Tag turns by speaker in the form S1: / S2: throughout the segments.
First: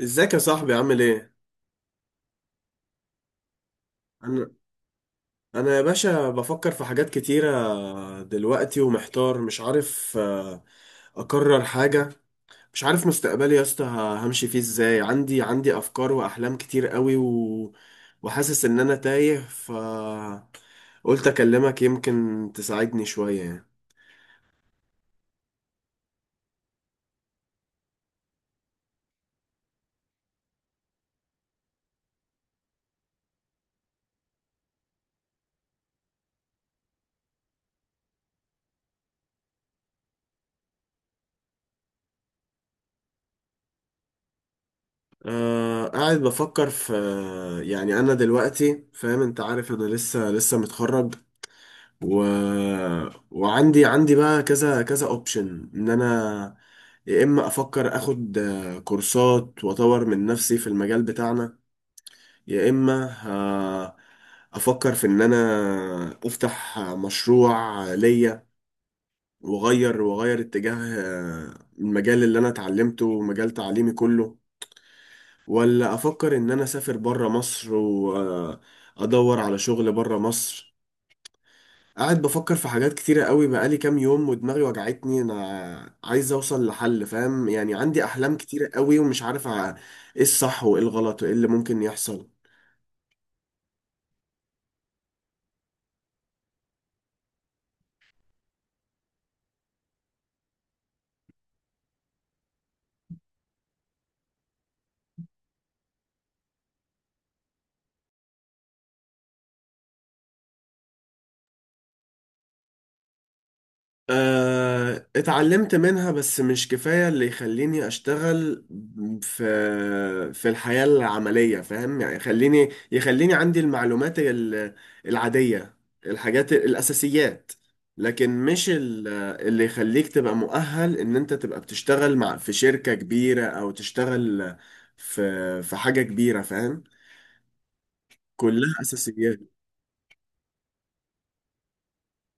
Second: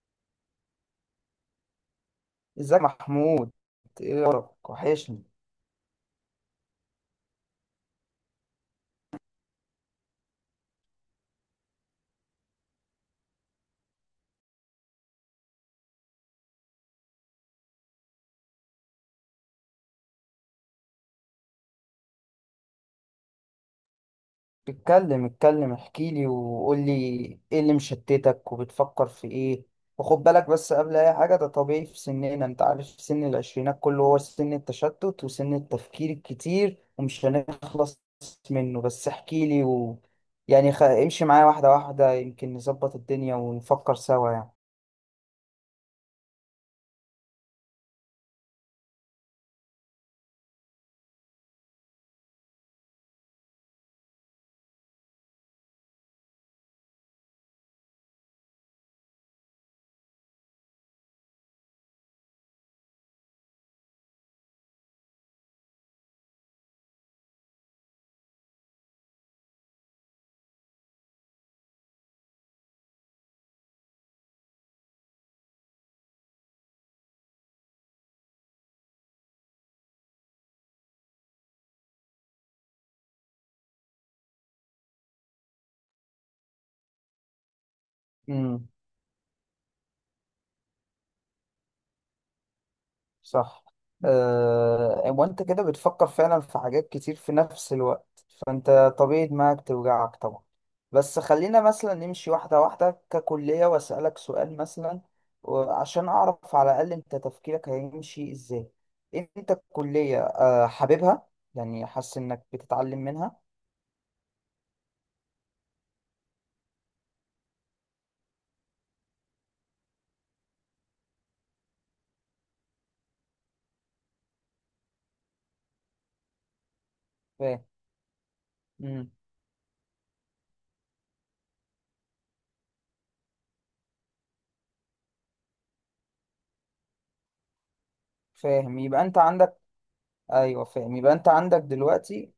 S1: ازيك يا صاحبي، عامل ايه؟
S2: ازيك يا محمود؟ ايه
S1: انا
S2: اخبارك؟ وحشني.
S1: انا يا باشا بفكر في حاجات كتيرة دلوقتي، ومحتار مش عارف اقرر حاجة. مش عارف مستقبلي يا اسطى همشي فيه ازاي. عندي افكار واحلام كتير قوي، وحاسس ان انا تايه قلت اكلمك يمكن تساعدني شوية يعني.
S2: اتكلم اتكلم، احكي لي وقول لي ايه اللي مشتتك وبتفكر في ايه. وخد بالك بس، قبل اي حاجه ده طبيعي في سننا، انت عارف، سن العشرينات كله هو سن التشتت وسن التفكير الكتير ومش هنخلص منه. بس احكي لي و... يعني امشي معايا واحده واحده، يمكن نظبط الدنيا ونفكر سوا.
S1: أه، قاعد بفكر في. يعني انا دلوقتي فاهم، انت عارف انا لسه متخرج، و... وعندي عندي بقى كذا كذا اوبشن ان انا، يا اما افكر اخد كورسات واطور من نفسي في المجال بتاعنا، يا اما افكر في ان انا افتح مشروع ليا، واغير اتجاه المجال اللي انا اتعلمته ومجال تعليمي كله، ولا افكر ان انا اسافر بره مصر وادور على شغل بره مصر. قاعد بفكر في حاجات كتيرة قوي بقالي كام يوم، ودماغي وجعتني. انا عايز اوصل لحل، فاهم يعني؟ عندي احلام
S2: يعني
S1: كتيرة قوي ومش عارف ايه الصح وايه الغلط وايه اللي ممكن يحصل.
S2: صح؟ أه، وانت كده بتفكر فعلا في حاجات كتير في نفس الوقت، فانت طبيعي دماغك توجعك طبعا. بس خلينا مثلا نمشي واحدة واحدة ككلية، واسألك سؤال مثلا عشان اعرف على الاقل انت تفكيرك هيمشي ازاي. انت الكلية حاببها؟ يعني حاسس انك بتتعلم منها؟
S1: اتعلمت منها بس مش كفاية اللي يخليني اشتغل في في الحياة العملية، فاهم يعني؟ يخليني عندي المعلومات العادية، الحاجات الأساسيات.
S2: فاهم.
S1: لكن مش
S2: مم.
S1: اللي يخليك تبقى مؤهل ان انت تبقى بتشتغل مع في شركة كبيرة، او تشتغل في حاجة كبيرة، فاهم؟
S2: فاهم.
S1: كلها
S2: يبقى انت
S1: أساسيات.
S2: عندك... ايوه، فاهم. يبقى انت عندك دلوقتي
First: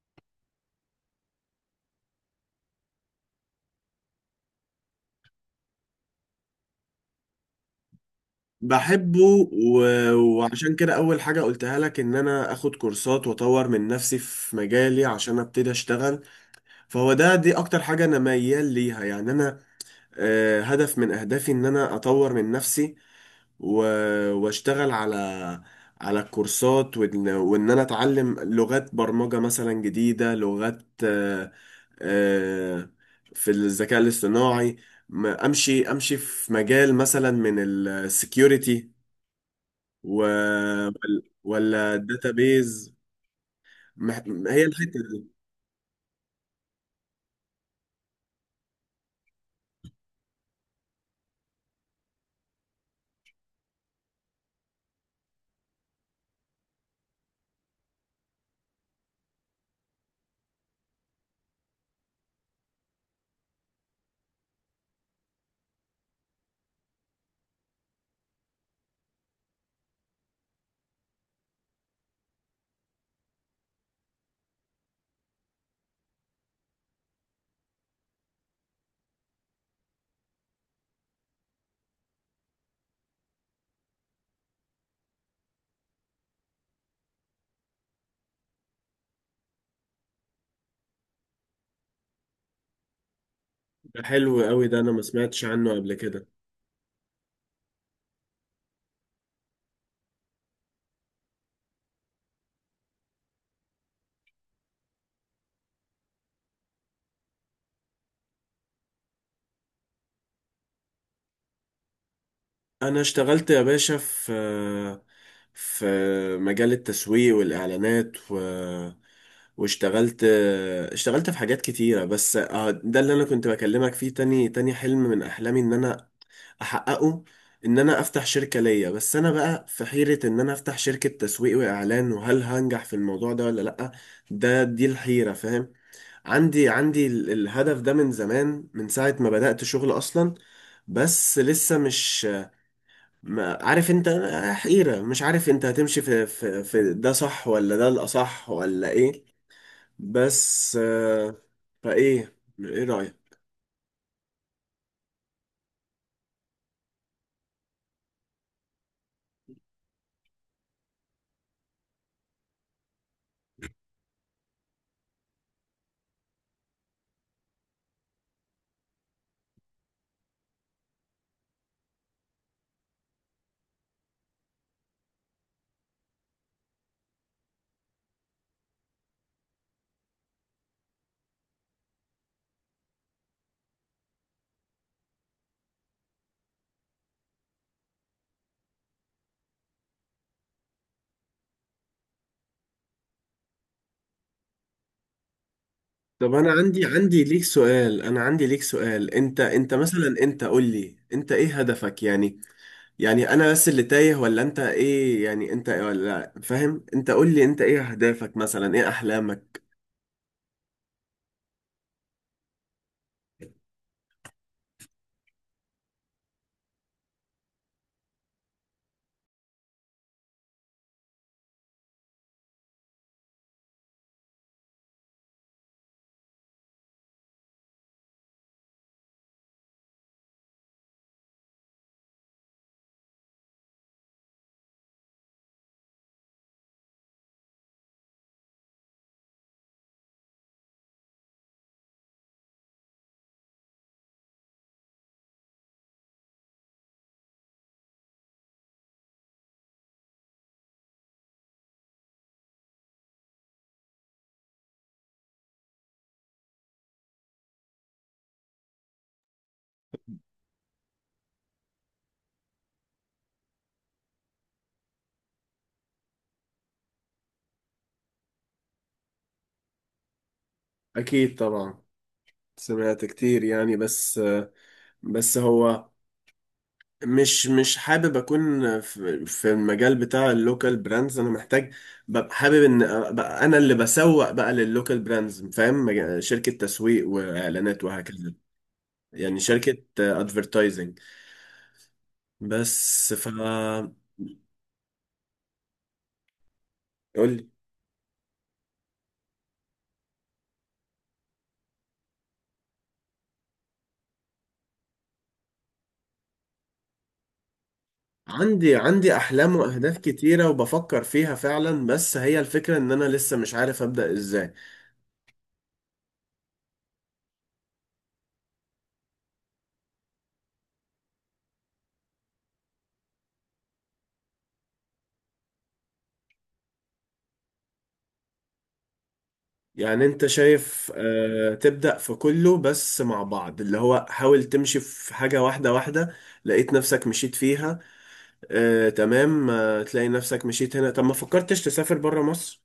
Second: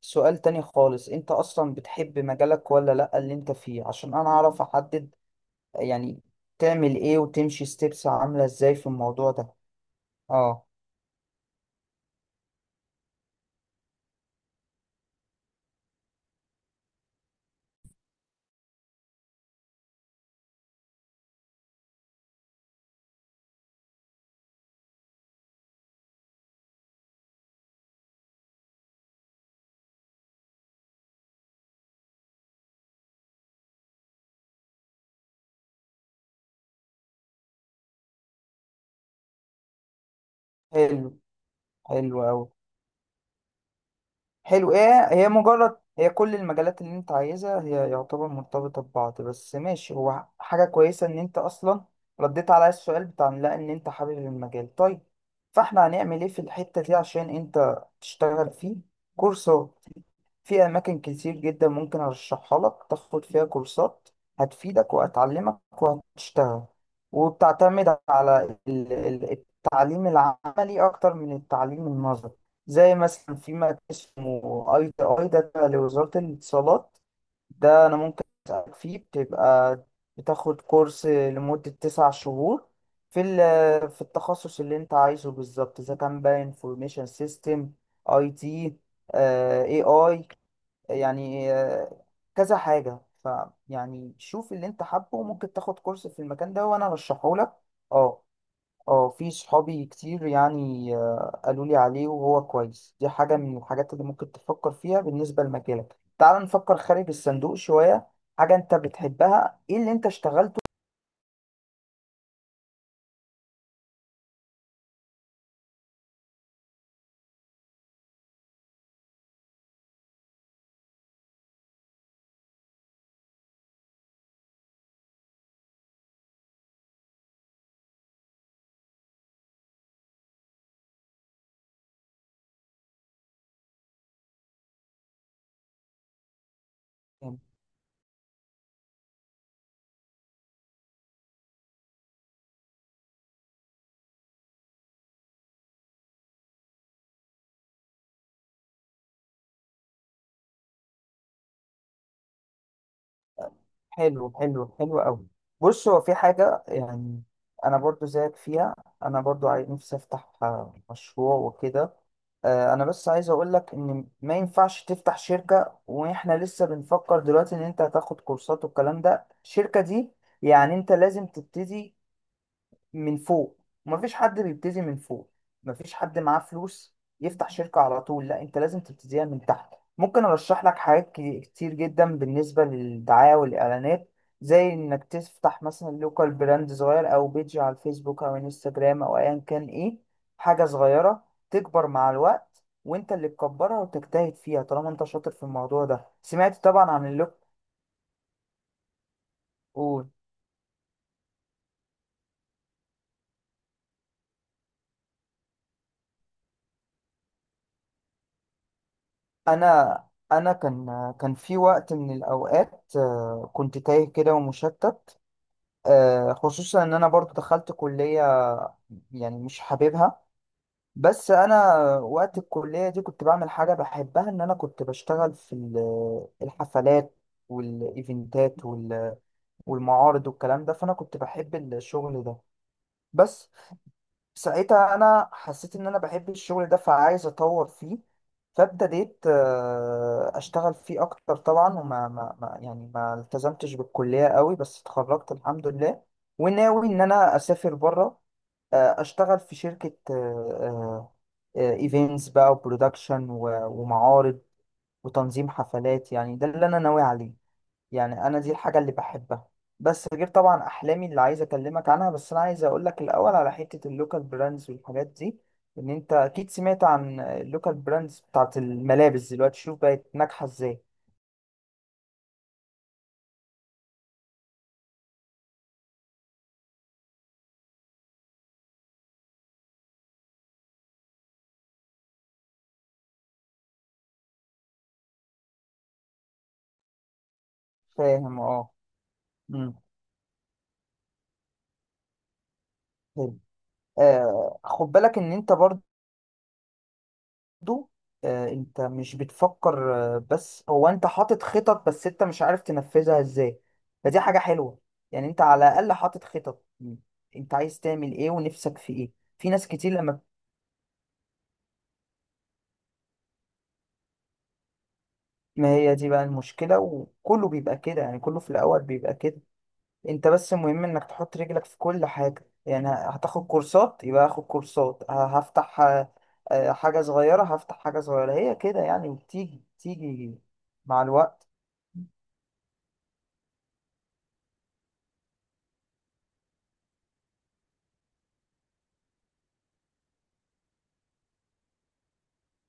S2: سؤال تاني خالص، انت اصلا بتحب مجالك ولا لا اللي انت فيه؟ عشان انا اعرف احدد يعني تعمل ايه وتمشي ستيبس عاملة ازاي في
S1: بحبه،
S2: الموضوع ده. اه.
S1: وعشان كده اول حاجة قلتها لك ان انا اخد كورسات واطور من نفسي في مجالي عشان ابتدي اشتغل. فهو دي اكتر حاجة انا ميال ليها. يعني انا هدف من اهدافي ان انا اطور من نفسي، واشتغل على الكورسات، وإن انا اتعلم لغات برمجة مثلا جديدة، لغات آه، في الذكاء الاصطناعي. امشي في مجال مثلا من السكيورتي، و...
S2: حلو.
S1: ولا
S2: حلو اوي.
S1: الداتابيز. مح... هي
S2: حلو.
S1: الحتة
S2: ايه
S1: دي.
S2: هي، مجرد هي كل المجالات اللي انت عايزها هي يعتبر مرتبطة ببعض بس ماشي، هو حاجة كويسة ان انت اصلا رديت على السؤال بتاع لا، ان انت حابب المجال. طيب، فاحنا هنعمل ايه في الحتة دي عشان انت تشتغل فيه؟ كورسات في أماكن كتير جدا ممكن أرشحها لك، تاخد فيها كورسات هتفيدك وهتعلمك وهتشتغل، وبتعتمد على التعليم العملي أكتر من التعليم النظري. زي مثلا في مكان اسمه ITI، ده تبع لوزارة الاتصالات، ده أنا ممكن أسألك فيه، بتبقى بتاخد كورس لمدة 9 شهور في في التخصص اللي أنت عايزه بالظبط، إذا كان بقى انفورميشن سيستم، IT، اي اي، يعني كذا حاجة. ف
S1: ده
S2: يعني
S1: حلو
S2: شوف اللي
S1: قوي، ده
S2: انت
S1: انا ما
S2: حابه،
S1: سمعتش
S2: وممكن
S1: عنه
S2: تاخد
S1: قبل
S2: كورس في
S1: كده.
S2: المكان ده وانا رشحه لك. اه. اه، في صحابي كتير يعني قالوا لي عليه وهو كويس. دي حاجة من الحاجات اللي ممكن تفكر فيها بالنسبة لمجالك. تعال نفكر خارج الصندوق شوية، حاجة انت بتحبها. ايه اللي انت اشتغلته؟
S1: انا اشتغلت يا باشا في مجال التسويق والاعلانات، واشتغلت اشتغلت في حاجات كتيرة. بس اه، ده اللي انا كنت بكلمك فيه، تاني حلم من احلامي ان انا احققه، ان انا افتح شركة ليا. بس انا بقى في حيرة ان انا افتح شركة تسويق واعلان، وهل هنجح في الموضوع ده ولا لأ. دي الحيرة، فاهم؟ عندي الهدف ده من زمان، من ساعة ما بدأت شغل أصلا، بس لسه مش، ما عارف انت، حيرة. مش عارف انت هتمشي في ده صح، ولا ده الأصح، ولا ايه. بس فايه، ايه رأيك؟
S2: حلو. حلو. حلو قوي. بص، هو في حاجة يعني أنا برضو زيك فيها، أنا برضو عايز نفسي أفتح مشروع وكده. أنا بس عايز أقولك إن ما ينفعش تفتح شركة وإحنا لسه بنفكر دلوقتي إن أنت هتاخد كورسات والكلام ده. الشركة دي يعني أنت لازم تبتدي من فوق، ومفيش حد بيبتدي من فوق، مفيش حد معاه فلوس يفتح شركة على طول. لا، انت لازم تبتديها من تحت. ممكن ارشح لك حاجات كتير جدا بالنسبة للدعاية والاعلانات، زي انك تفتح مثلا لوكال براند صغير او بيج على الفيسبوك او انستجرام او ايا كان، ايه، حاجة صغيرة تكبر مع الوقت وانت اللي تكبرها وتجتهد فيها طالما انت شاطر في الموضوع ده.
S1: طب انا
S2: سمعت
S1: عندي
S2: طبعا عن
S1: عندي ليك سؤال، انا عندي ليك سؤال، انت
S2: اللوك...
S1: مثلا، انت قول لي، انت ايه هدفك يعني؟ يعني انا بس اللي تايه، ولا انت ايه؟ يعني انت، ولا فاهم؟ انت قول لي، انت ايه اهدافك مثلا، ايه احلامك؟
S2: انا انا كان في وقت من الاوقات كنت تايه كده ومشتت، خصوصا ان انا برضو دخلت كلية يعني مش حاببها. بس انا وقت الكلية دي كنت بعمل حاجة بحبها، ان انا كنت بشتغل في الحفلات والايفنتات والمعارض والكلام ده، فانا كنت بحب الشغل ده. بس ساعتها انا حسيت ان انا بحب الشغل ده، فعايز اطور فيه، فابتديت اشتغل فيه اكتر طبعا، وما ما ما يعني ما التزمتش بالكلية قوي، بس اتخرجت الحمد لله. وناوي ان انا اسافر بره، اشتغل في شركة ايفنتس بقى وبرودكشن ومعارض وتنظيم حفلات، يعني ده اللي انا ناوي عليه. يعني انا دي الحاجه اللي بحبها، بس غير طبعا احلامي اللي عايز اكلمك عنها. بس انا عايز اقول لك الاول على حته اللوكال براندز والحاجات دي، ان انت اكيد سمعت عن اللوكال براندز بتاعت الملابس دلوقتي، شوف بقت ناجحه ازاي.
S1: أكيد طبعا، سمعت كتير يعني. بس، بس هو، مش حابب أكون في المجال بتاع اللوكال براندز. أنا محتاج، ببقى حابب إن أبقى أنا اللي بسوق بقى لللوكال براندز، فاهم؟ شركة تسويق وإعلانات، وهكذا.
S2: فاهم. اه.
S1: يعني
S2: امم
S1: شركة أدفرتايزنج. بس ف،
S2: حلو. خد بالك ان انت برضو،
S1: قول لي.
S2: انت مش بتفكر، بس هو انت حاطط خطط بس انت مش عارف تنفذها ازاي، فدي حاجه حلوه، يعني انت على الاقل حاطط خطط، انت عايز تعمل ايه ونفسك
S1: عندي
S2: في ايه.
S1: عندي
S2: في
S1: أحلام
S2: ناس كتير
S1: وأهداف كتيرة، وبفكر فيها فعلا. بس هي الفكرة، إن أنا لسه مش عارف أبدأ إزاي.
S2: ما هي دي بقى المشكلة، وكله بيبقى كده، يعني كله في الأول بيبقى كده. أنت بس المهم إنك تحط رجلك في كل حاجة، يعني هتاخد كورسات يبقى هاخد كورسات، هفتح حاجة صغيرة، هفتح حاجة صغيرة، هي كده يعني، وبتيجي
S1: يعني انت
S2: بتيجي
S1: شايف
S2: مع الوقت.
S1: تبدأ في كله بس مع بعض، اللي هو حاول تمشي في حاجة واحدة واحدة، لقيت نفسك مشيت فيها؟ تمام. تلاقي نفسك مشيت هنا. طب ما فكرتش تسافر برا مصر؟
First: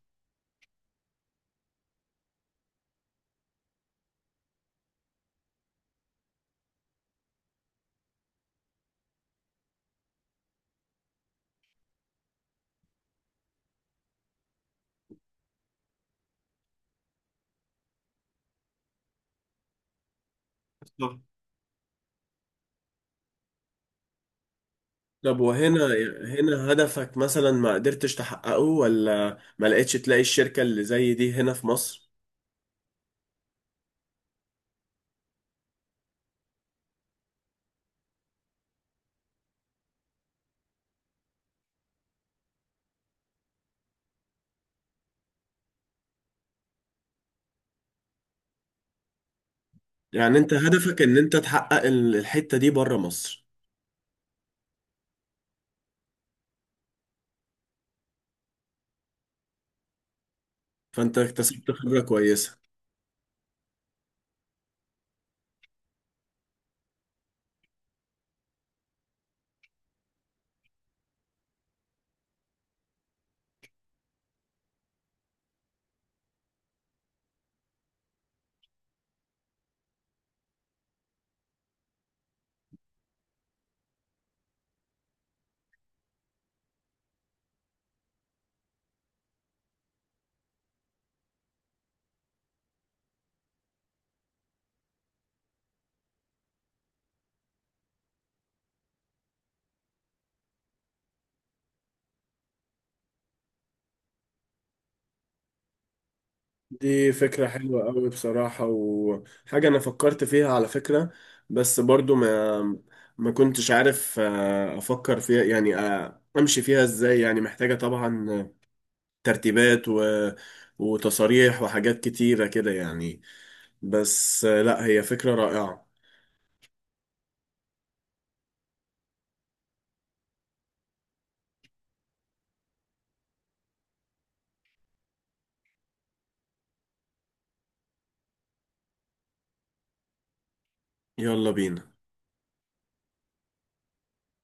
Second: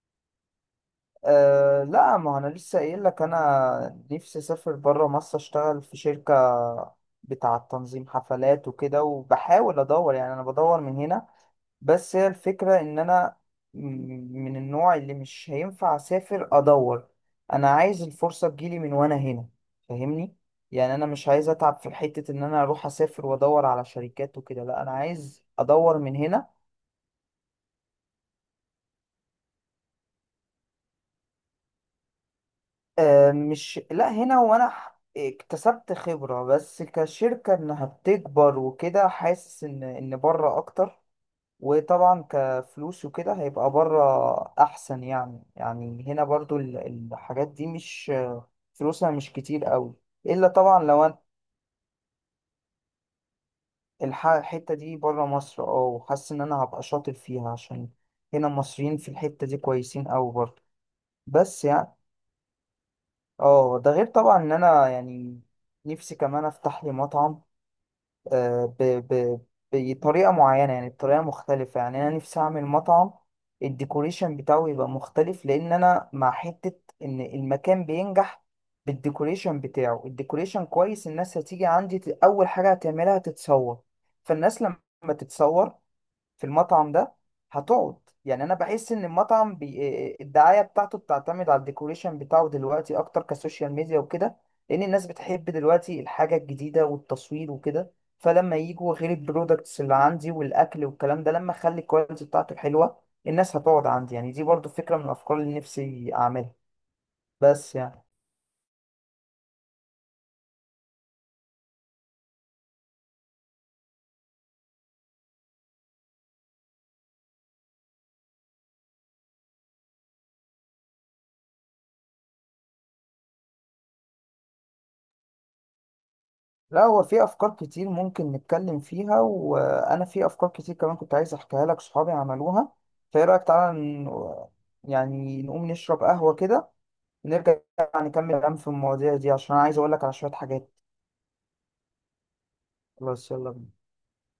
S2: أه لا، ما أنا لسه قايل لك أنا نفسي أسافر برا مصر، أشتغل في شركة بتاعة تنظيم حفلات وكده، وبحاول أدور، يعني أنا بدور من هنا. بس هي الفكرة إن أنا م- من النوع اللي مش هينفع أسافر أدور، أنا عايز الفرصة تجيلي من وأنا هنا، فاهمني؟ يعني أنا
S1: بالظبط.
S2: مش عايز أتعب في حتة إن أنا أروح أسافر وأدور على شركات وكده. لأ، أنا
S1: طب
S2: عايز
S1: وهنا،
S2: أدور من هنا.
S1: هنا هدفك مثلا ما قدرتش تحققه، ولا ما لقيتش تلاقي الشركة اللي زي دي هنا في مصر؟
S2: آه مش، لأ هنا وأنا اكتسبت خبرة، بس كشركة إنها بتكبر وكده حاسس إن بره أكتر، وطبعا كفلوس وكده هيبقى بره احسن. يعني هنا برضو الحاجات دي مش، فلوسها مش كتير قوي.
S1: يعني
S2: الا
S1: انت
S2: طبعا
S1: هدفك
S2: لو أنا
S1: ان انت تحقق الحتة دي برا مصر.
S2: الحتة دي بره مصر، اه، وحاسس ان انا هبقى شاطر فيها، عشان هنا المصريين في الحتة دي كويسين قوي برضو.
S1: فانت
S2: بس
S1: اكتسبت
S2: يعني
S1: خبرة كويسة.
S2: اه، ده غير طبعا ان انا يعني نفسي كمان افتح لي مطعم، آه، ب... ب... بطريقة معينة، يعني بطريقة مختلفة، يعني أنا نفسي أعمل مطعم، الديكوريشن بتاعه يبقى مختلف، لأن أنا مع حتة إن المكان بينجح بالديكوريشن بتاعه. الديكوريشن كويس، الناس هتيجي عندي، أول حاجة هتعملها تتصور. فالناس لما تتصور في المطعم ده هتقعد، يعني انا بحس ان المطعم الدعايه بتاعته بتعتمد على الديكوريشن بتاعه دلوقتي اكتر، كسوشيال ميديا وكده، لان الناس بتحب دلوقتي الحاجه الجديده والتصوير وكده. فلما يجوا، غير البرودكتس اللي عندي والاكل والكلام ده، لما اخلي الكواليتي بتاعته حلوه، الناس هتقعد عندي. يعني دي برضو فكره من الافكار اللي نفسي اعملها.
S1: دي فكرة
S2: بس
S1: حلوة
S2: يعني،
S1: قوي بصراحة، وحاجة أنا فكرت فيها على فكرة. بس برضو ما كنتش عارف أفكر فيها يعني، أمشي فيها إزاي. يعني محتاجة طبعا ترتيبات، وتصاريح وحاجات كتيرة كده يعني. بس لا، هي فكرة رائعة.
S2: لا هو في افكار كتير ممكن نتكلم فيها، وانا في افكار كتير كمان كنت عايز احكيها لك صحابي عملوها. فايه رايك، تعالى يعني نقوم نشرب قهوة كده، ونرجع نكمل كلام في المواضيع دي، عشان انا عايز اقول لك على شوية حاجات.
S1: يلا بينا.
S2: خلاص، يلا بينا.